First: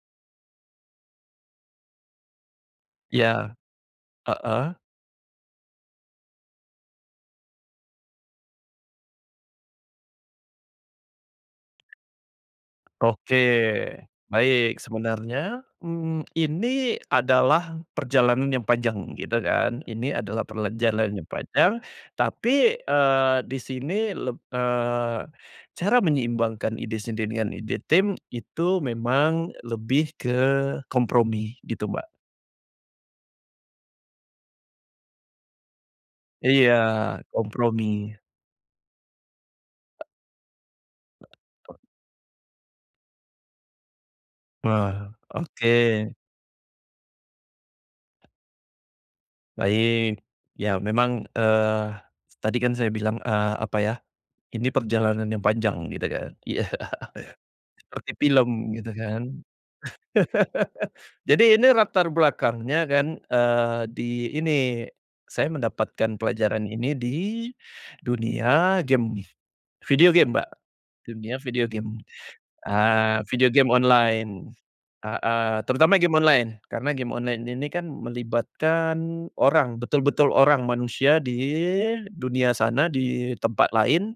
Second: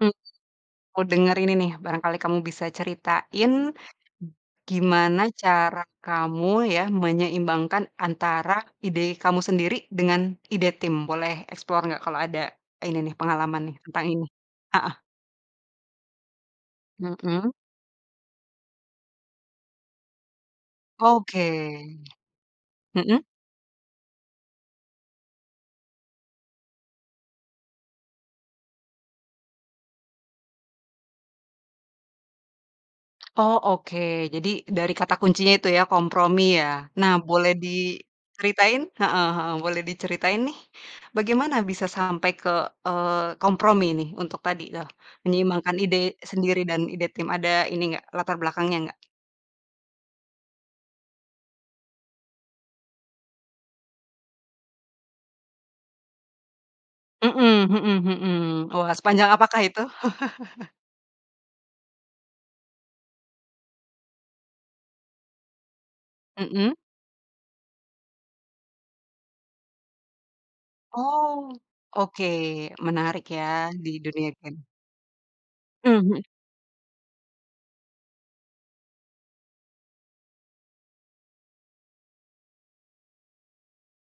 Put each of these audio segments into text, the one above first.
Hmm. Oh denger ini nih barangkali kamu bisa ceritain, Iya, heeh. gimana cara kamu ya menyeimbangkan antara ide kamu sendiri dengan ide tim? Boleh explore gak kalo ada ini nih Oke pengalaman nih tentang ini? baik Heeh. sebenarnya, mmm, ini Mhm. adalah perjalanan yang panjang gitu kan, ini adalah perjalanan yang Oke, panjang, tapi, mhm. eee, di sini leb eee, cara menyeimbangkan ide sendiri dengan ide tim itu memang lebih ke kompromi gitu Mbak. Oh oke jadi dari kata kuncinya itu ya kompromi ya, Iya nah boleh kompromi. diceritain? Heeh heeh, boleh diceritain nih bagaimana bisa sampai ke, eee, kompromi nih untuk tadi, eee, Nah menyeimbangkan ide oke. sendiri dan ide tim ada ini nggak latar belakangnya nggak? Baik, ya memang, eee, tadi kan saya bilang, eee, apa ya, ini perjalanan yang panjang gitu kan, iya, Mhm mhm seperti mhm, film gitu wah sepanjang kan. apakah itu? Jadi ini latar belakangnya kan, eee, di ini, saya mendapatkan pelajaran Mhm. ini di, dunia game, video game Mbak, Oh, dunia video game. oke Ah, menarik ya video game di dunia online, game. heeh, Mmm, terutama game mhm. online karena game online ini kan melibatkan orang, betul-betul orang manusia di dunia sana di tempat lain,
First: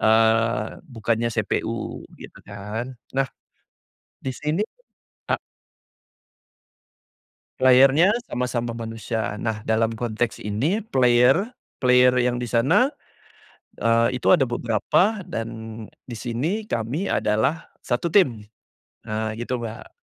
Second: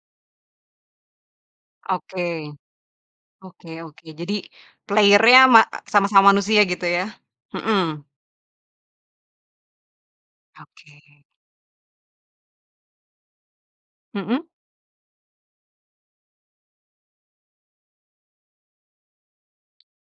eee, bukannya CPU Oke, gitu kan nah, oke oke di jadi sini a player-nya ma sama-sama manusia gitu ya? Mhm. Player-nya sama-sama manusia, nah dalam konteks ini Oke. player player yang di sana, eee, itu Mhm? ada beberapa dan di sini kami adalah satu tim, nah gitu Mbak.